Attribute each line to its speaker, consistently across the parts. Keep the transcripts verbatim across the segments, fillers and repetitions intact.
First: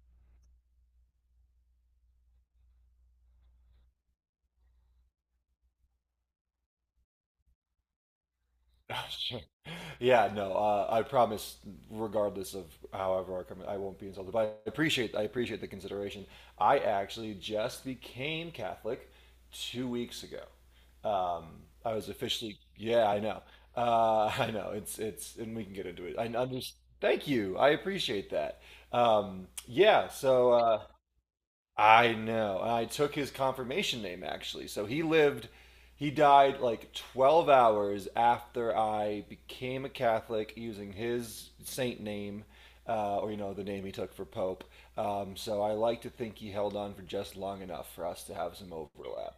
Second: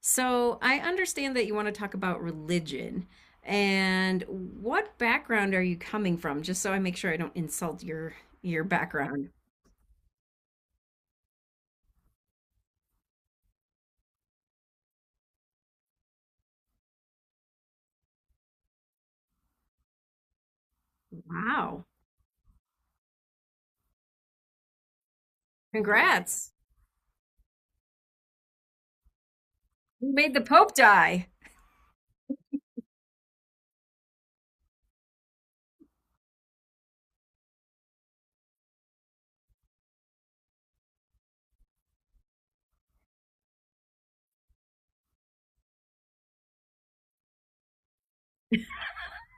Speaker 1: So I understand that you want to talk about religion. And what background are you coming from? Just so I make sure I don't insult your your background.
Speaker 2: Oh, yeah, no, uh, I promise, regardless of however I come, I won't be insulted. But I appreciate, I appreciate the consideration. I actually just became Catholic two weeks ago. Um,
Speaker 1: Wow.
Speaker 2: I was officially, yeah, I know, uh, I know. It's it's, and we can get into it. I
Speaker 1: Congrats.
Speaker 2: understand. Thank you. I appreciate that. Um, yeah.
Speaker 1: You made the
Speaker 2: So.
Speaker 1: Pope
Speaker 2: Uh,
Speaker 1: die.
Speaker 2: I know. I took his confirmation name actually. So he lived he died like twelve hours after I became a Catholic using his saint name uh, or you know the name he took for pope. Um, so I like to think he held on for just long enough for us to have some overlap.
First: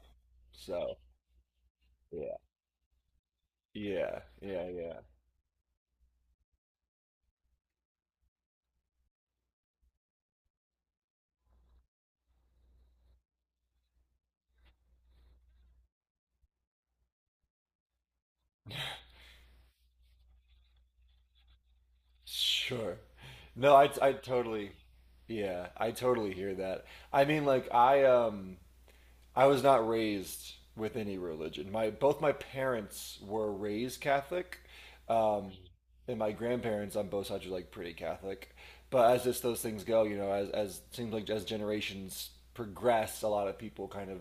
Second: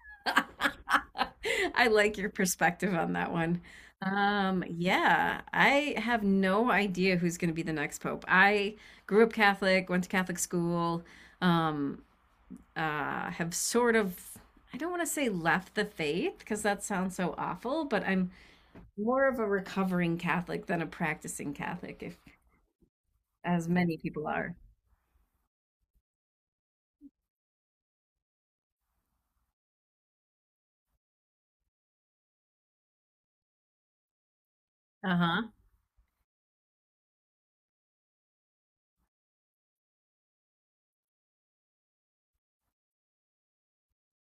Speaker 2: So
Speaker 1: I like your
Speaker 2: Yeah.
Speaker 1: perspective on that one.
Speaker 2: Yeah,
Speaker 1: Um,
Speaker 2: yeah, yeah.
Speaker 1: yeah, I have no idea who's going to be the next pope. I grew up Catholic, went to Catholic school, um, uh, have sort of, I don't want to say left the faith because that sounds so awful, but I'm more of a recovering Catholic than a practicing Catholic, if
Speaker 2: Sure.
Speaker 1: as
Speaker 2: No, I
Speaker 1: many
Speaker 2: I
Speaker 1: people are.
Speaker 2: totally yeah, I totally hear that. I mean like I um I was not raised with any religion. My both my parents were raised Catholic,
Speaker 1: Uh huh.
Speaker 2: um, and my grandparents on both sides were like pretty Catholic. But as just those things go, you know, as as seems like as generations progress, a lot of people kind of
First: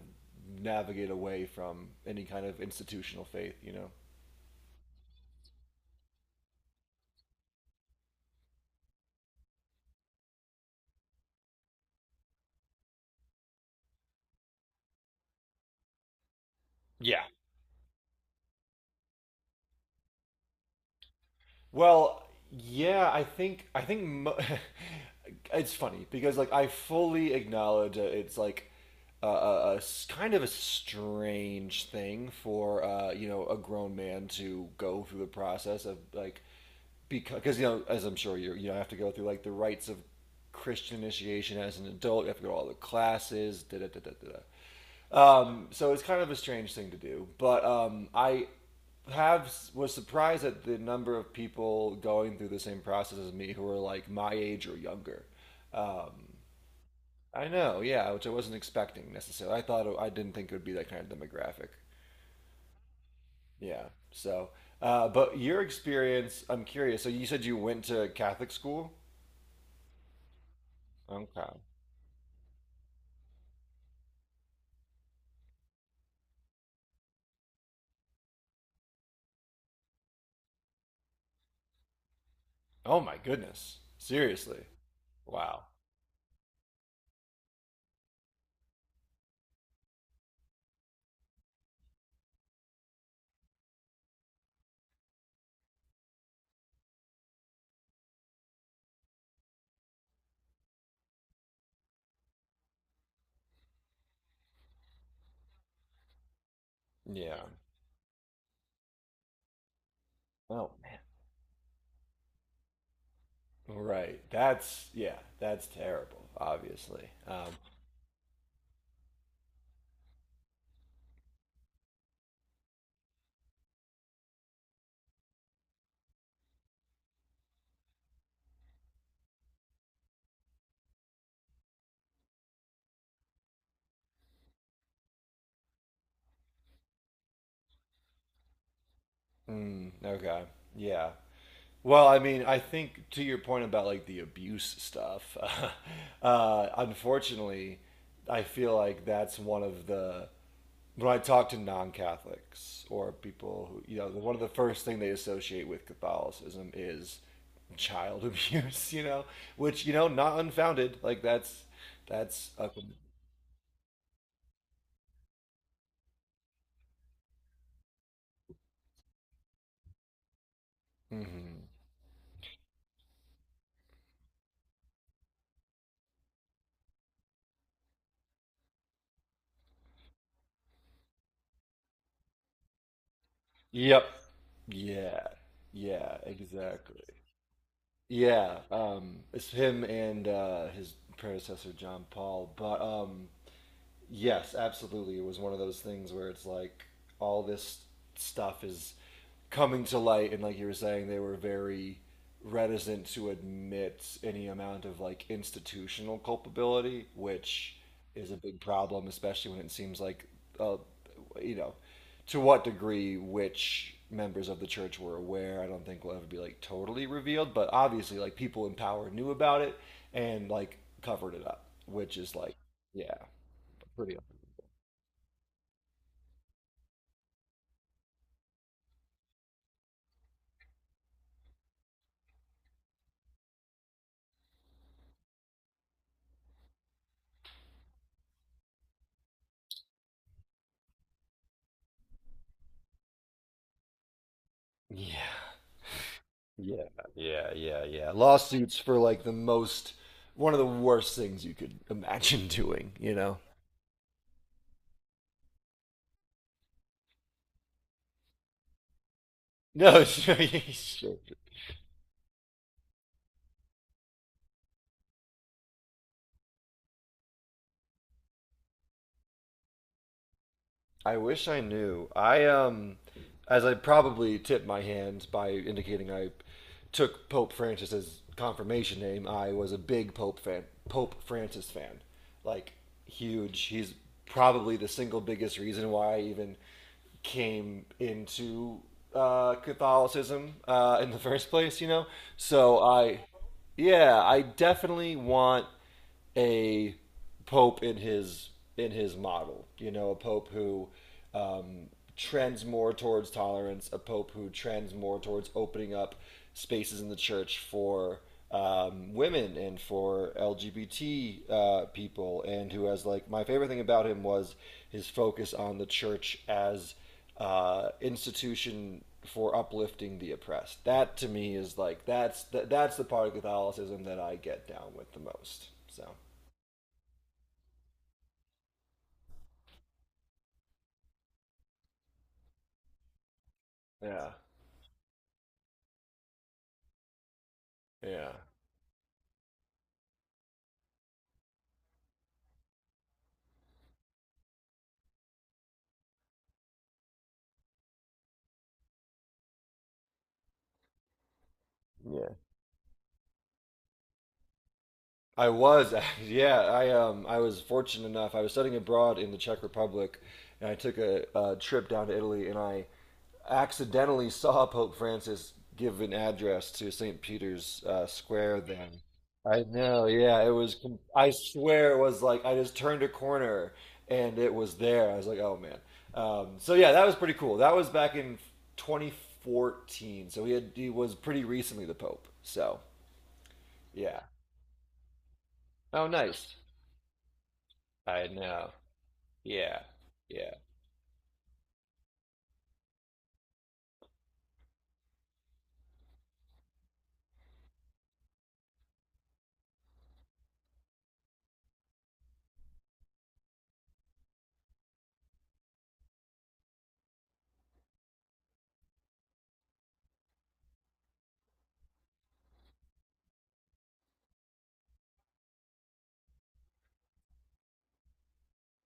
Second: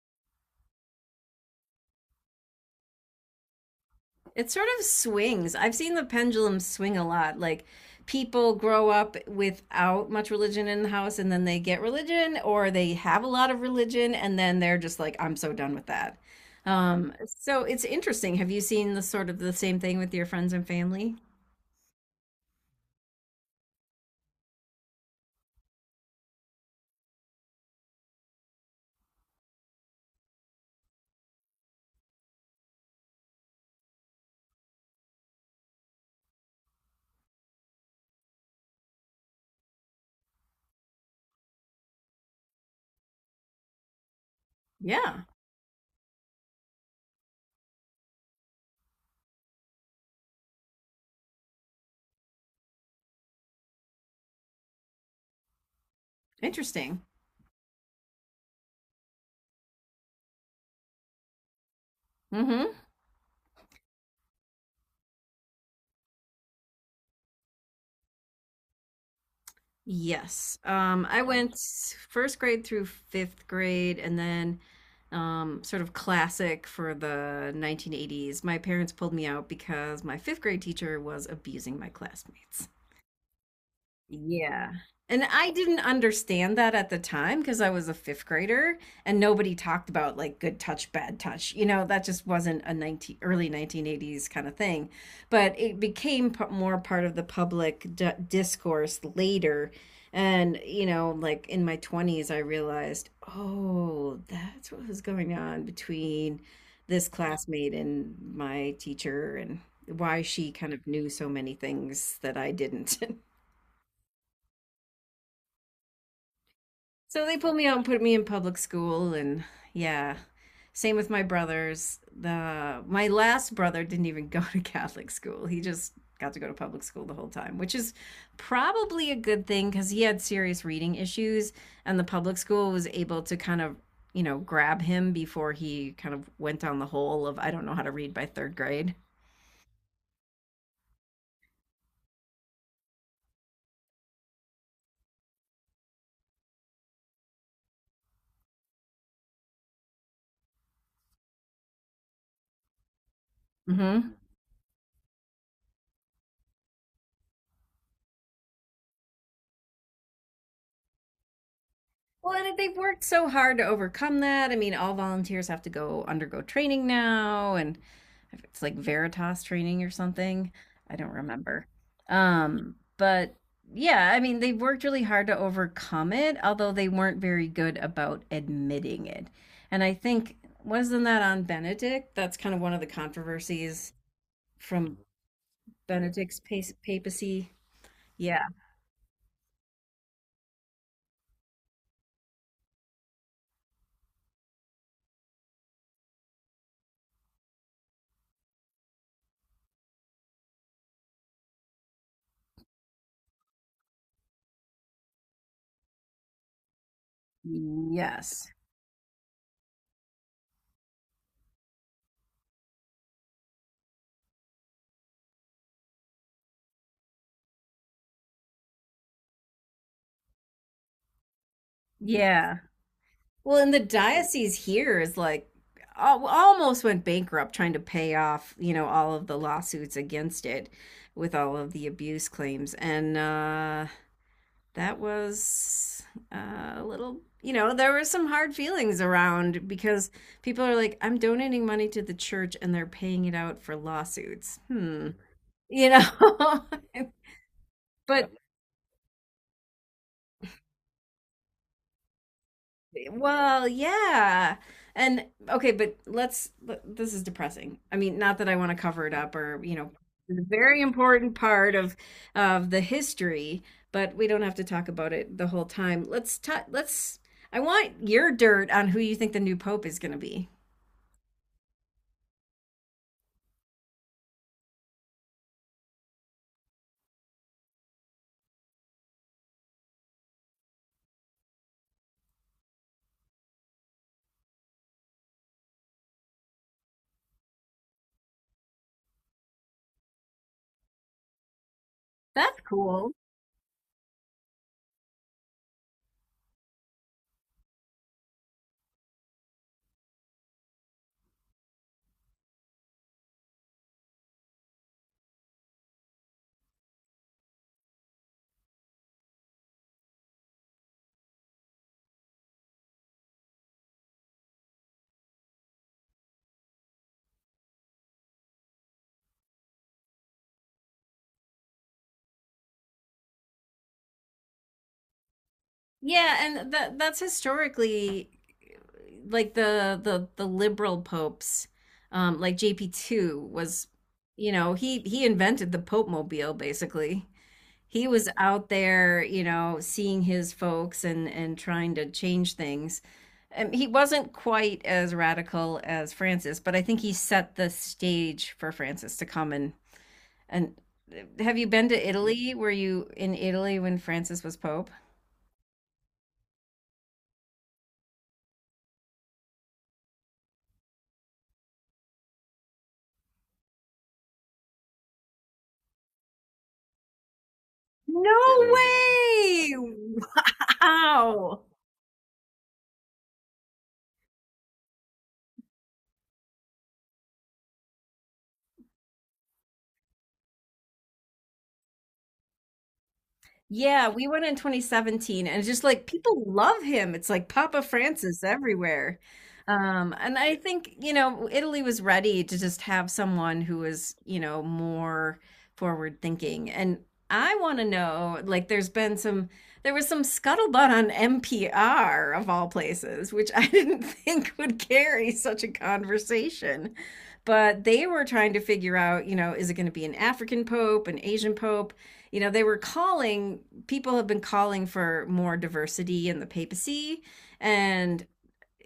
Speaker 2: navigate away from any kind of institutional faith. You know,
Speaker 1: It sort of swings. I've seen the pendulum swing a lot. Like people grow up without much religion in the house and then they get religion or they have a lot of religion and then they're just like, I'm so done with that. Um,
Speaker 2: Yeah.
Speaker 1: so it's interesting. Have you seen the sort of the same thing with your friends and family?
Speaker 2: Well, yeah, I think I think mo- it's funny because like I fully acknowledge that it's like a, a, a s- kind of a strange thing for uh, you know, a grown man to go through the process of like because you know, as I'm sure you you know have to go through like the rites of Christian initiation as an adult. You have to go to all the classes. Da da da da da. Da.
Speaker 1: Yeah,
Speaker 2: Um, so it's kind of a strange thing to do, but um, I have was surprised at the number of people going through the same process as me who are like my age or younger. Um,
Speaker 1: interesting.
Speaker 2: I know, yeah, which I wasn't expecting necessarily. I thought it, I didn't think it would be that kind of demographic.
Speaker 1: Hmm.
Speaker 2: Yeah, so. Uh, but your experience, I'm curious. So you said you went to Catholic school?
Speaker 1: Yes. Um, I right, went
Speaker 2: Okay.
Speaker 1: first grade through fifth grade and then um, sort of classic for the nineteen eighties. My parents pulled me out because my fifth grade teacher was abusing my classmates.
Speaker 2: Oh my goodness. Seriously.
Speaker 1: Yeah. And I
Speaker 2: Wow.
Speaker 1: didn't understand that at the time because I was a fifth grader and nobody talked about like good touch, bad touch. You know, that just wasn't a nineteen, early nineteen eighties kind of thing. But it became p- more part of the public d discourse later. And, you know, like in my twenties, I realized, oh, that's what was going on between this
Speaker 2: Yeah.
Speaker 1: classmate and my teacher and why she
Speaker 2: Oh,
Speaker 1: kind of knew so many things that I didn't.
Speaker 2: right. That's, yeah, that's terrible. Obviously.
Speaker 1: So they
Speaker 2: Um,
Speaker 1: pulled me out and put me in public school, and yeah, same with my brothers. The my last brother didn't even go to Catholic school. He just got to go to public school the whole time, which is probably a good thing because he had serious reading issues, and the public school was able to kind of you know grab him before he kind of went down the hole of I don't know how to read by third grade.
Speaker 2: mm, okay. Yeah. Well, I mean, I think to your point about like the abuse stuff. Uh, unfortunately, I feel like that's one of the when I talk to non-Catholics or people who, you know,
Speaker 1: Hmm.
Speaker 2: one of the first thing they associate with Catholicism is child abuse. You know, which you know, not unfounded. Like that's
Speaker 1: Well,
Speaker 2: that's
Speaker 1: and
Speaker 2: a,
Speaker 1: they've worked so hard to overcome that. I mean, all volunteers have to go undergo training now, and it's like Veritas training or something. I don't remember.
Speaker 2: mhm.
Speaker 1: Um, but yeah, I mean, they've worked really hard to overcome it, although they weren't very good about admitting it. And I think, wasn't that on Benedict? That's kind of one of the controversies
Speaker 2: Yep.
Speaker 1: from
Speaker 2: Yeah. Yeah,
Speaker 1: Benedict's pa-
Speaker 2: exactly.
Speaker 1: papacy. Yeah.
Speaker 2: Yeah. Um, it's him and uh, his predecessor John Paul. But um, yes, absolutely. It was one of those things where it's like all this stuff is coming to light, and like you were saying, they were very reticent to admit any amount of like institutional culpability, which is a
Speaker 1: Yes.
Speaker 2: big problem, especially when it seems like, uh, you know, to what degree which members of the church were aware. I don't think will ever be like totally revealed, but obviously, like people in power knew about it and like covered it up, which is like,
Speaker 1: Yeah.
Speaker 2: yeah,
Speaker 1: Well, and the
Speaker 2: pretty.
Speaker 1: diocese here is like al- almost went bankrupt trying to pay off, you know, all of the lawsuits against it with all of the abuse claims. And uh, that was uh, a little, you know, there were some hard feelings around because people are like, I'm donating money to the church and they're paying it out for lawsuits. Hmm.
Speaker 2: Yeah,
Speaker 1: You know,
Speaker 2: yeah, yeah, yeah, yeah.
Speaker 1: but
Speaker 2: Lawsuits for like the most, one of the worst things you could imagine doing, you know?
Speaker 1: Well, yeah. And okay, but let's th- this is depressing. I mean, not that I want to cover it up or, you know,
Speaker 2: No, sure,
Speaker 1: it's a very
Speaker 2: sure,
Speaker 1: important part of of the history, but we don't have to talk about it the whole time. Let's ta let's I want your dirt on who you think the new pope is going to be.
Speaker 2: I wish I knew. I um, As I probably tipped my hands by indicating I took Pope Francis's confirmation name. I was a big Pope fan, Pope Francis fan, like huge. He's probably the single biggest reason why I even came into uh, Catholicism uh, in the first place. You know,
Speaker 1: That's
Speaker 2: so
Speaker 1: cool.
Speaker 2: I, yeah, I definitely want a pope in his in his model. You know, a pope who um, trends more towards tolerance, a pope who trends more towards opening up spaces in the church for um, women and for L G B T uh, people, and who has like my favorite thing about him was his focus on the church as uh, institution for uplifting the oppressed. That to me is like that's the, that's the part of Catholicism that I get down with the most. So
Speaker 1: Yeah, and that that's historically like the the the liberal popes, um, like J P two was,
Speaker 2: yeah,
Speaker 1: you know, he he invented the Pope Mobile basically. He was
Speaker 2: yeah,
Speaker 1: out there, you know, seeing his folks and and trying to change things. Um, he wasn't quite as radical as Francis, but I think he set the stage for Francis to come and and have you been to
Speaker 2: yeah.
Speaker 1: Italy? Were you in Italy when Francis was Pope?
Speaker 2: I was, yeah. I um, I was fortunate enough. I was studying abroad in the Czech Republic, and I took a, a trip down to Italy, and I accidentally saw Pope Francis give an address to Saint Peter's uh,
Speaker 1: No,
Speaker 2: Square then. I
Speaker 1: yeah, way!
Speaker 2: know, yeah. It was, com- I
Speaker 1: Wow.
Speaker 2: swear it was like I just turned a corner and it was there. I was like, oh man. Um, so yeah, that was pretty cool. That was back in twenty fourteen. So he had, he was pretty recently the Pope. So
Speaker 1: Yeah,
Speaker 2: yeah.
Speaker 1: we went in twenty seventeen and it's just like
Speaker 2: Oh,
Speaker 1: people
Speaker 2: nice.
Speaker 1: love him. It's like Papa
Speaker 2: I
Speaker 1: Francis
Speaker 2: know.
Speaker 1: everywhere.
Speaker 2: Yeah.
Speaker 1: Um, and I
Speaker 2: Yeah.
Speaker 1: think, you know, Italy was ready to just have someone who was, you know, more forward thinking. And I want to know, like, there's been some, there was some scuttlebutt on N P R of all places, which I didn't think would carry such a conversation. But they were trying to figure out, you know, is it going to be an African pope, an Asian pope? You know, they were calling, people have been calling for more diversity in the papacy. And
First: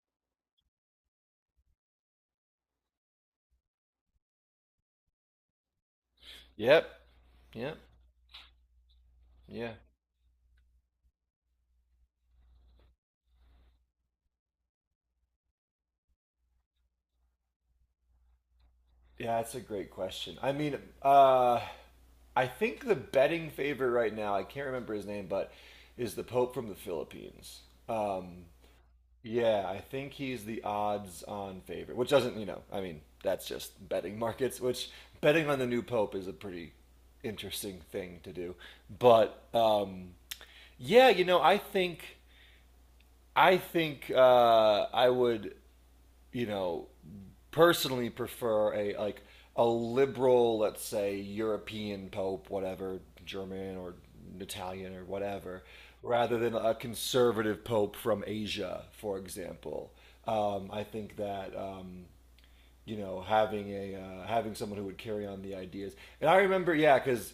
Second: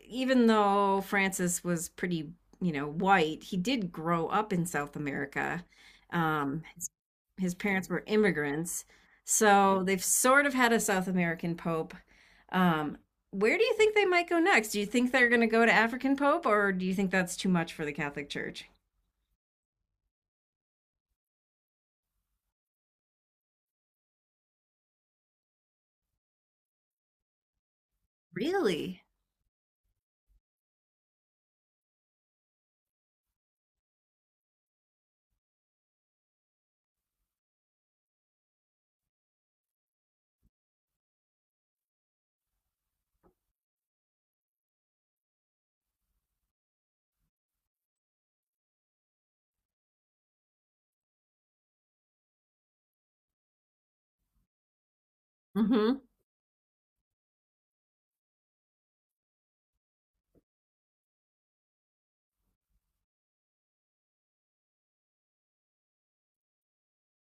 Speaker 1: even though Francis was pretty, you know, white, he did grow up in South America. Um, his,
Speaker 2: Yep.
Speaker 1: his
Speaker 2: Yep.
Speaker 1: parents were immigrants.
Speaker 2: Yeah.
Speaker 1: So they've sort of had a South American pope. Um, where do you think they might go next? Do you think they're going to go to African pope, or do you think that's too much for the Catholic Church?
Speaker 2: Yeah, that's a great question. I mean, uh, I think the betting favorite right now, I can't remember his name, but is the Pope from the Philippines. Um,
Speaker 1: Really?
Speaker 2: yeah, I think he's the odds on favorite, which doesn't, you know, I mean, that's just betting markets, which betting on the new Pope is a pretty interesting thing to do. But um, yeah, you know, I think I think uh, I would, you know, personally prefer a like a liberal, let's say European pope, whatever, German or Italian or whatever,
Speaker 1: Hmm.
Speaker 2: rather than a conservative pope from Asia, for example. Um, I think that um, you know, having a uh, having someone who would carry on the ideas. And I remember, yeah, because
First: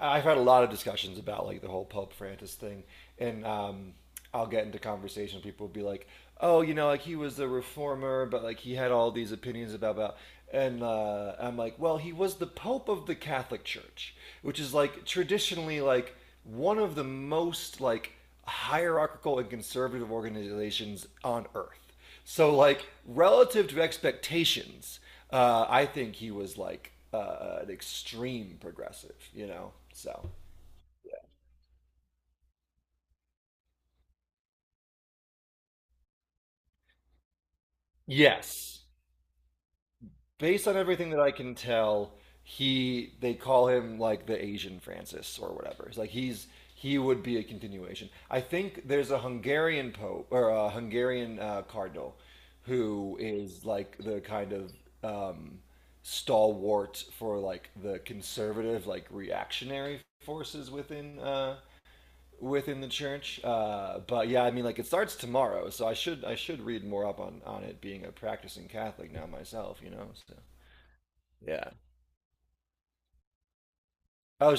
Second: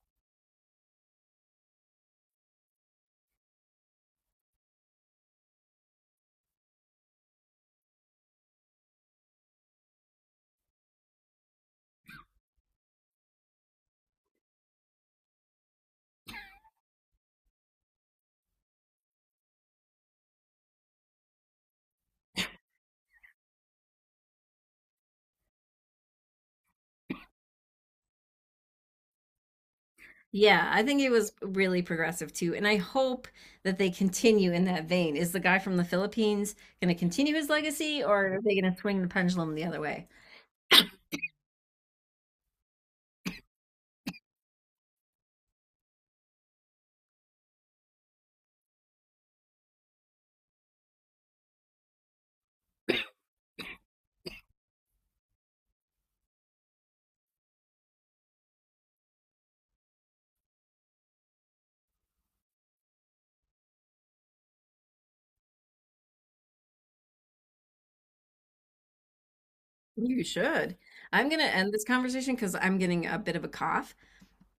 Speaker 2: I've had a lot of discussions about like the whole Pope Francis thing, and um, I'll get into conversation. People will be like, "Oh, you know, like he was a reformer, but like he had all these opinions about about." And uh, I'm like, "Well, he was the Pope of the Catholic Church, which is like traditionally like one of the most like hierarchical and conservative organizations on Earth. So, like, relative to expectations, uh, I think he was like uh, an extreme progressive, you know? So,
Speaker 1: Yeah, I think it was really progressive too. And I hope that they continue in that vein. Is the guy from the Philippines going to continue his legacy or are they going to
Speaker 2: yes.
Speaker 1: swing the pendulum the other way?
Speaker 2: Based on everything that I can tell, he they call him like the Asian Francis or whatever. It's like he's he would be a continuation. I think there's a Hungarian pope or a Hungarian uh, cardinal who is like the kind of um, stalwart for like the conservative like reactionary forces within uh, within the church. Uh, but yeah, I mean like it starts tomorrow, so I should I should read more up on on it, being a practicing Catholic now myself, you know.
Speaker 1: You
Speaker 2: So
Speaker 1: should. I'm going to
Speaker 2: yeah.
Speaker 1: end this conversation because I'm getting a bit of a cough.
Speaker 2: Oh,